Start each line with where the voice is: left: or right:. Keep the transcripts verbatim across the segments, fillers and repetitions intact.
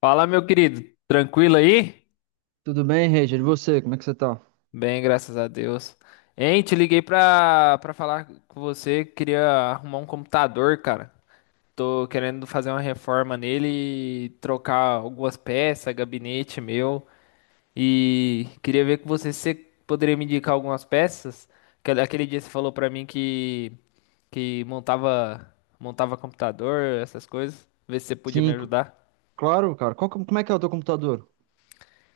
left: Fala, meu querido, tranquilo aí?
right: Tudo bem, Reger? E você, como é que você tá?
left: Bem, graças a Deus. Hein, te liguei pra, pra falar com você, queria arrumar um computador, cara. Tô querendo fazer uma reforma nele e trocar algumas peças, gabinete meu. E queria ver com você se você poderia me indicar algumas peças. Que Aquele dia você falou pra mim que, que montava, montava computador, essas coisas. Ver se você podia me
right: Sim, c-
left: ajudar.
right: claro, cara. Qual, que- como é que é o teu computador?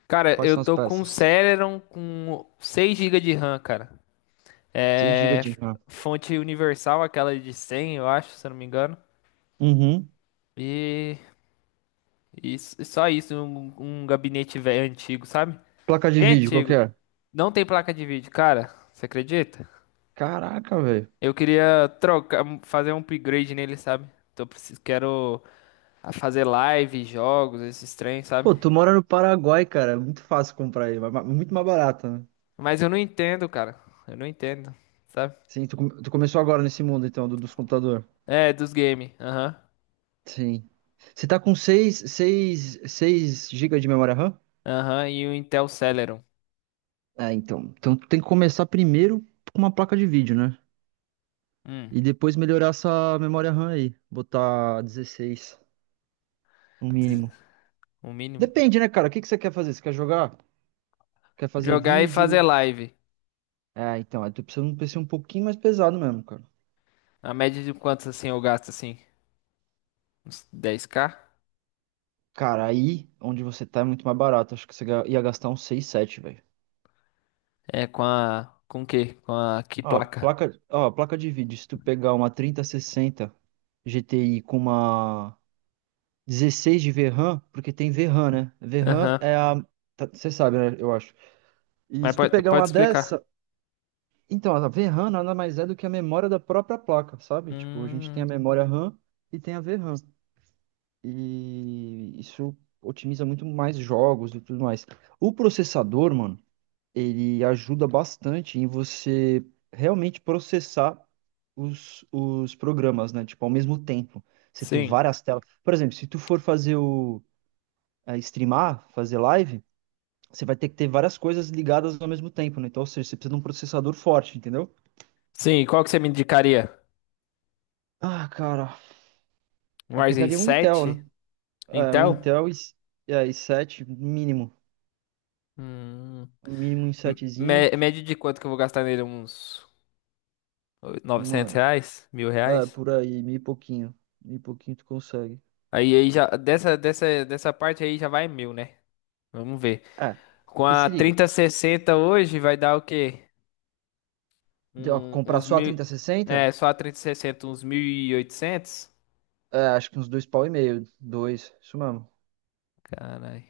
left: Cara,
right: Quais
left: eu
right: são as
left: tô com um
right: peças?
left: Celeron com seis G B de RAM, cara.
right: Seis gigas
left: É
right: de RAM.
left: fonte universal, aquela de cem, eu acho, se eu não me engano.
right: Uhum.
left: E, e s- só isso, um, um gabinete velho antigo, sabe?
right: Placa de
left: Bem
right: vídeo, qual que
left: antigo.
right: é?
left: Não tem placa de vídeo, cara. Você acredita?
right: Caraca, velho.
left: Eu queria trocar, um, fazer um upgrade nele, sabe? Então eu preciso, quero fazer live, jogos, esses trem, sabe?
right: Pô, tu mora no Paraguai, cara. É muito fácil comprar aí. ma- ma- Muito mais barato, né?
left: Mas eu não entendo, cara. Eu não entendo, sabe?
right: Sim, tu, come- tu começou agora nesse mundo, então, do- dos computadores.
left: É, dos games. Aham.
right: Sim. Você tá com seis, seis, seis gigas de memória RAM?
left: Aham. E o Intel Celeron.
right: É, então. Então tu tem que começar primeiro com uma placa de vídeo, né?
left: Hum.
right: E depois melhorar essa memória RAM aí. Botar dezesseis, no
left: diz-
right: mínimo.
left: O mínimo, cara.
right: Depende, né, cara? O que que você quer fazer? Você quer jogar? Quer fazer
left: Jogar e fazer
right: vídeo?
left: live.
right: É, então, aí tu precisa de um P C um pouquinho mais pesado mesmo, cara.
left: A média de quantos assim eu gasto assim? Uns dez k.
right: Cara, aí onde você tá é muito mais barato. Acho que você ga- ia gastar uns seis, sete, velho.
left: É com a. Com o quê? Com a que
right: Ó,
left: placa?
right: placa, ó, placa de vídeo. Se tu pegar uma trinta sessenta G T I com uma dezesseis de VRAM, porque tem V RAM, né? V RAM
left: Aham.
right: é a. tá- Você sabe, né? Eu acho. E
left: Mas
right: se tu
left: pode,
right: pegar
left: pode
right: uma
left: explicar.
right: dessa. Então, a vê ram nada mais é do que a memória da própria placa, sabe? Tipo, a gente tem a
left: Hum,
right: memória RAM e tem a V RAM. E isso otimiza muito mais jogos e tudo mais. O processador, mano, ele ajuda bastante em você realmente processar os, os programas, né? Tipo, ao mesmo tempo. Você ter
left: sim.
right: várias telas. Por exemplo, se tu for fazer o eh, streamar, fazer live, você vai ter que ter várias coisas ligadas ao mesmo tempo, né? Então, ou seja, você precisa de um processador forte, entendeu?
left: Sim, e qual que você me indicaria?
right: Ah, cara,
left: Um
right: eu
left: Ryzen
right: pegaria um Intel,
left: sete,
right: né? É, um
left: Intel?
right: Intel i- é, i sete mínimo,
left: Hum,
right: um mínimo i setezinho.
left: mé- média de quanto que eu vou gastar nele? Uns novecentos
right: Mano,
left: reais? Mil
right: ah,
left: reais?
right: por aí, meio pouquinho. Meio pouquinho tu consegue.
left: Aí, aí já, dessa, dessa, dessa parte aí já vai mil, né? Vamos ver.
right: É,
left: Com
right: que
left: a
right: se liga.
left: trinta sessenta hoje vai dar o quê?
right: de- ó,
left: Um-
right: comprar
left: uns
right: só a
left: mil.
right: trinta sessenta?
left: É, só a trezentos e sessenta uns mil e oitocentos.
right: É, acho que uns dois pau e meio. Dois, isso mesmo.
left: Caralho.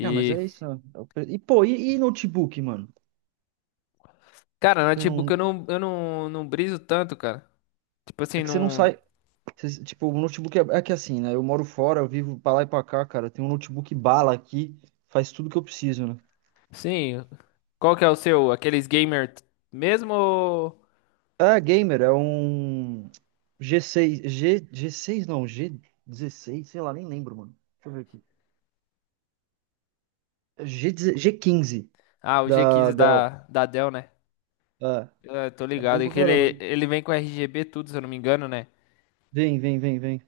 right: Ah, mas é isso, né? É o pre- E, pô, e, e notebook, mano?
left: Cara,
right: Você
left: notebook eu
right: não.
left: não, eu não, não briso tanto, cara. Tipo
right: É
left: assim,
right: que você não
left: não.
right: sai. Você- tipo, o notebook é, é que assim, né? Eu moro fora, eu vivo pra lá e pra cá, cara. Eu tenho um notebook bala aqui. Faz tudo que eu preciso, né?
left: Sim. Qual que é o seu? Aqueles gamer mesmo ou.
right: É, gamer, é um G seis, G, seis g g seis não, g dezesseis, sei lá, nem lembro, mano. Deixa eu ver aqui. G, G15
left: Ah, o
right: da
left: G quinze
right: Dell.
left: da, da Dell, né?
right: É,
left: Eu tô
right: é
left: ligado.
right: bom
left: É
right: pra
left: que
right: caramba,
left: ele,
right: né?
left: ele vem com R G B tudo, se eu não me engano, né?
right: Vem, vem, vem, vem.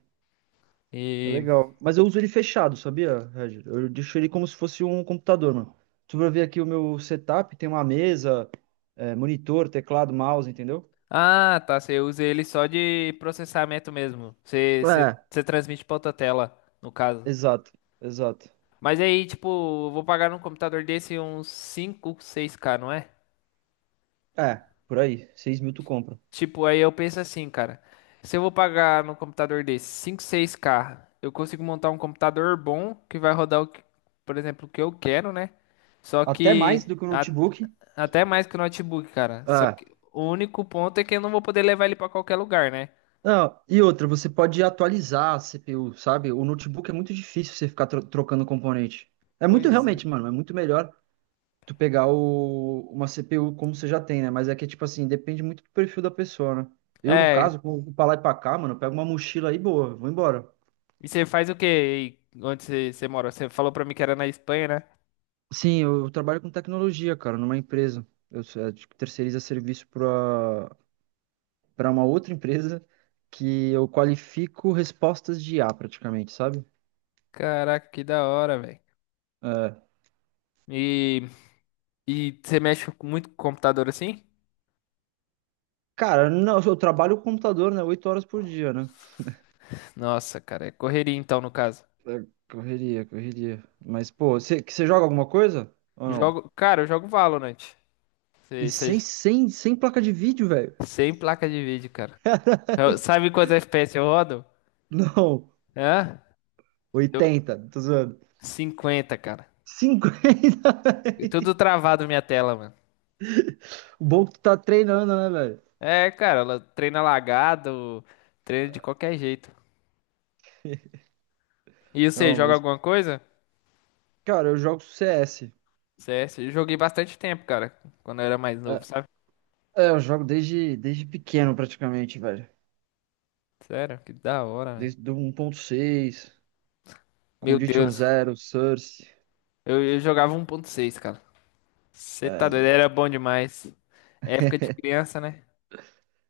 right: É
left: E.
right: legal. Mas eu uso ele fechado, sabia, Regis? Eu deixo ele como se fosse um computador, mano. Tu vai ver aqui o meu setup, tem uma mesa, é, monitor, teclado, mouse, entendeu?
left: Ah, tá. Você usa ele só de processamento mesmo. Você, você,
right: É.
left: você transmite pra outra tela, no caso.
right: Exato, exato.
left: Mas aí, tipo, eu vou pagar num computador desse uns cinco seis k, não é?
right: É, por aí. Seis mil tu compra.
left: Tipo, aí eu penso assim, cara. Se eu vou pagar num computador desse cinco seis k eu consigo montar um computador bom que vai rodar, o que- por exemplo, o que eu quero, né? Só
right: Até
left: que
right: mais do que o
left: a-
right: notebook.
left: até mais que o notebook, cara. Só
right: É.
left: que o único ponto é que eu não vou poder levar ele pra qualquer lugar, né?
right: Não, e outra, você pode atualizar a C P U, sabe? O notebook é muito difícil você ficar tro- trocando componente. É muito
left: Pois é.
right: realmente, mano, é muito melhor tu pegar o, uma C P U como você já tem, né? Mas é que, tipo assim, depende muito do perfil da pessoa, né? Eu, no
left: É,
right: caso, como pra lá e pra cá, mano, eu pego uma mochila aí, boa, vou embora.
left: e você faz o quê? Aí, onde você, você mora? Você falou pra mim que era na Espanha, né?
right: Sim, eu trabalho com tecnologia, cara, numa empresa. Eu sou- é, tipo, terceiriza serviço pra, para uma outra empresa que eu qualifico respostas de I A praticamente, sabe?
left: Caraca, que da hora, velho.
right: É.
left: E E você mexe muito com computador assim?
right: Cara, não, eu trabalho com computador, né? Oito horas por dia, né?
left: Nossa, cara, é correria então no caso.
right: É, correria, correria. Mas, pô, você você joga alguma coisa? Ou
left: Eu
right: não?
left: jogo, cara, eu jogo Valorant.
right: E
left: Sei, sei,
right: sem, sem, sem placa de vídeo, velho.
left: sem placa de vídeo, cara. Eu- sabe quantos F P S eu rodo?
right: Não,
left: Hã? Deu
right: oitenta, tô zoando.
left: cinquenta, cara.
right: Cinquenta,
left: E tudo
right: velho.
left: travado minha tela, mano.
right: O bom é que tu tá treinando, né, velho?
left: É, cara, ela treina lagado, treina de qualquer jeito. E você
right: Não,
left: joga
right: mas,
left: alguma coisa?
right: cara, eu jogo C S.
left: C S, eu joguei bastante tempo, cara, quando eu era mais novo,
right: É,
left: sabe?
right: é, eu jogo desde, desde pequeno, praticamente, velho.
left: Sério, que da hora, velho.
right: Desde do um 1.6,
left: Meu
right: Condition
left: Deus,
right: Zero, Source.
left: eu, eu jogava um ponto seis, cara. Você
right: É,
left: tá doido,
right: velho.
left: era bom demais. Época de criança, né?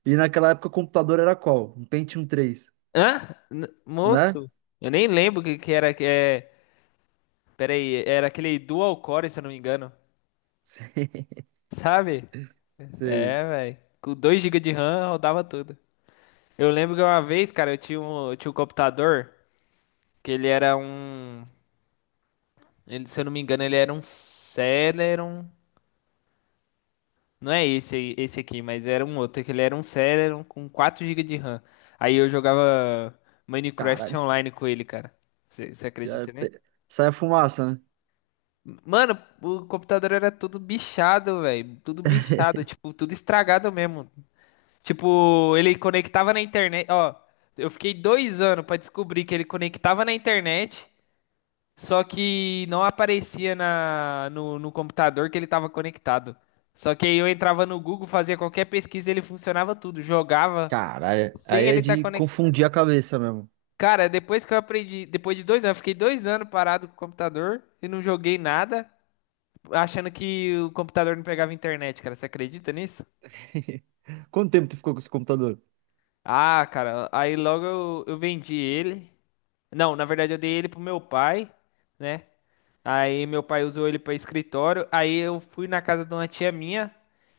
right: E naquela época o computador era qual? Um Pentium três,
left: Hã? N-,
right: né?
left: moço, eu nem lembro o que, que era que é. Pera aí, era aquele dual core, se eu não me engano.
right: Sei,
left: Sabe?
right: sei.
left: É, velho. Com dois gigas de RAM rodava tudo. Eu lembro que uma vez, cara, eu tinha um, eu tinha um computador que ele era um. Ele- se eu não me engano, ele era um Celeron. Não é esse aí, esse aqui, mas era um outro, que ele era um Celeron com quatro gigas de RAM. Aí eu jogava Minecraft
right: Caralho.
left: online com ele, cara. Você
right: É,
left: acredita nisso?
right: pe- Sai a fumaça, né?
left: Mano, o computador era tudo bichado, velho. Tudo bichado, tipo, tudo estragado mesmo. Tipo, ele conectava na internet. Ó, eu fiquei dois anos pra descobrir que ele conectava na internet. Só que não aparecia na, no, no computador que ele estava conectado. Só que aí eu entrava no Google, fazia qualquer pesquisa, ele funcionava tudo. Jogava
right: Caralho.
left: sem
right: Aí
left: ele
right: é
left: estar
right: de
left: conectado.
right: confundir a cabeça mesmo.
left: Cara, depois que eu aprendi, depois de dois anos, eu fiquei dois anos parado com o computador e não joguei nada, achando que o computador não pegava internet, cara. Você acredita nisso?
right: Quanto tempo tu ficou com esse computador?
left: Ah, cara, aí logo eu, eu vendi ele. Não, na verdade eu dei ele pro meu pai, né? Aí meu pai usou ele pra escritório. Aí eu fui na casa de uma tia minha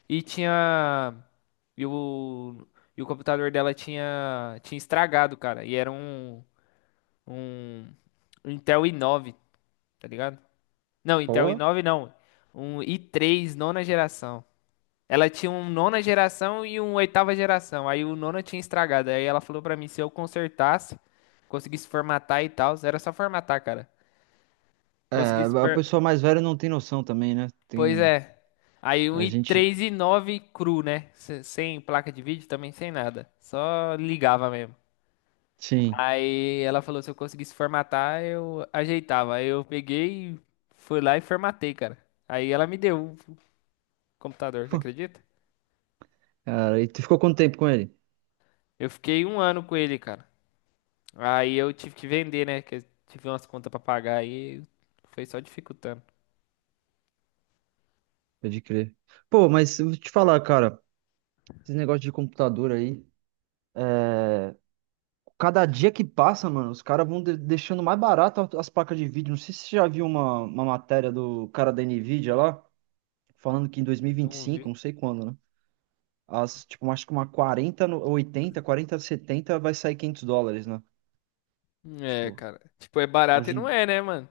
left: e tinha e o, e o computador dela tinha tinha estragado, cara. E era um um Intel i nove, tá ligado? Não, Intel
right: Ó.
left: i nove não. Um i três nona geração. Ela tinha um nona geração e um oitava geração. Aí o nono tinha estragado. Aí ela falou pra mim se eu consertasse, conseguisse formatar e tal. Era só formatar, cara.
right: É,
left: Conseguisse.
right: a
left: per-
right: pessoa mais velha não tem noção também, né?
left: Pois
right: Tem.
left: é. Aí um
right: A gente.
left: i três e nove cru, né? Se- Sem placa de vídeo também, sem nada. Só ligava mesmo.
right: Sim.
left: Aí ela falou se eu conseguisse formatar, eu ajeitava. Aí eu peguei, e fui lá e formatei, cara. Aí ela me deu o computador, você acredita?
right: Cara, e tu ficou quanto tempo com ele?
left: Eu fiquei um ano com ele, cara. Aí eu tive que vender, né? Que eu tive umas contas pra pagar aí. Foi só dificultando.
right: Pode crer. Pô, mas eu vou te falar, cara. Esse negócio de computador aí. é, Cada dia que passa, mano, os caras vão de- deixando mais barato as placas de vídeo. Não sei se você já viu uma, uma matéria do cara da Nvidia lá, falando que em dois mil e e vinte e
left: Não
right: cinco,
left: vi.
right: não sei quando, né? As, tipo, acho que uma quarenta, no- oitenta, quarenta, setenta vai sair quinhentos dólares, né?
left: É,
right: Tipo,
left: cara. Tipo, é barato e
right: hoje,
left: não é, né, mano?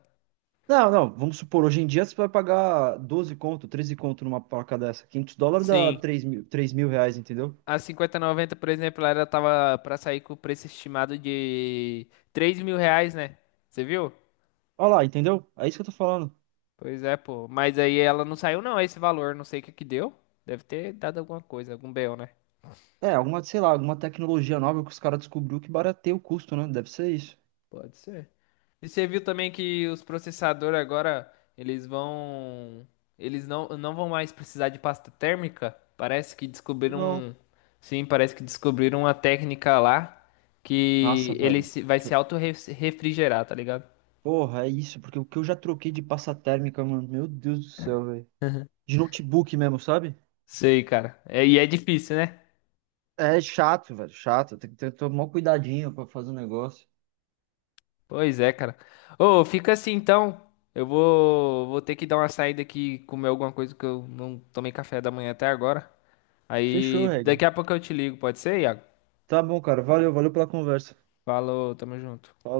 right: não, não, vamos supor, hoje em dia você vai pagar doze conto, treze conto numa placa dessa. Quinhentos dólares dá
left: Sim.
right: três mil, três mil reais, entendeu?
left: A cinquenta e noventa por exemplo, ela tava pra sair com o preço estimado de três mil reais, né? Você viu?
right: Olha lá, entendeu? É isso que eu tô falando.
left: Pois é, pô. Mas aí ela não saiu, não, esse valor. Não sei o que que deu. Deve ter dado alguma coisa, algum B O, né?
right: É, alguma, sei lá, alguma tecnologia nova que os caras descobriu que barateia o custo, né? Deve ser isso.
left: Pode ser. E você viu também que os processadores agora, eles vão, eles não, não vão mais precisar de pasta térmica? Parece que descobriram,
right: Não.
left: um- sim, parece que descobriram uma técnica lá
right: Nossa,
left: que ele
right: velho.
left: se- vai se
right: Que-
left: auto-refrigerar, tá ligado?
right: Porra, é isso, porque o que eu já troquei de pasta térmica, mano, meu Deus do céu, velho. De notebook mesmo, sabe?
left: Sei, cara. É, e é difícil, né?
right: É chato, velho, chato. Tem que ter, tomar cuidadinho pra fazer o negócio.
left: Pois é, cara. Ô, fica assim então. Eu vou, vou ter que dar uma saída aqui, comer alguma coisa que eu não tomei café da manhã até agora.
right: Fechou,
left: Aí
right: regra.
left: daqui a pouco eu te ligo, pode ser, Iago?
right: Tá bom, cara. Valeu, valeu pela conversa.
left: Falou, tamo junto.
right: Falou.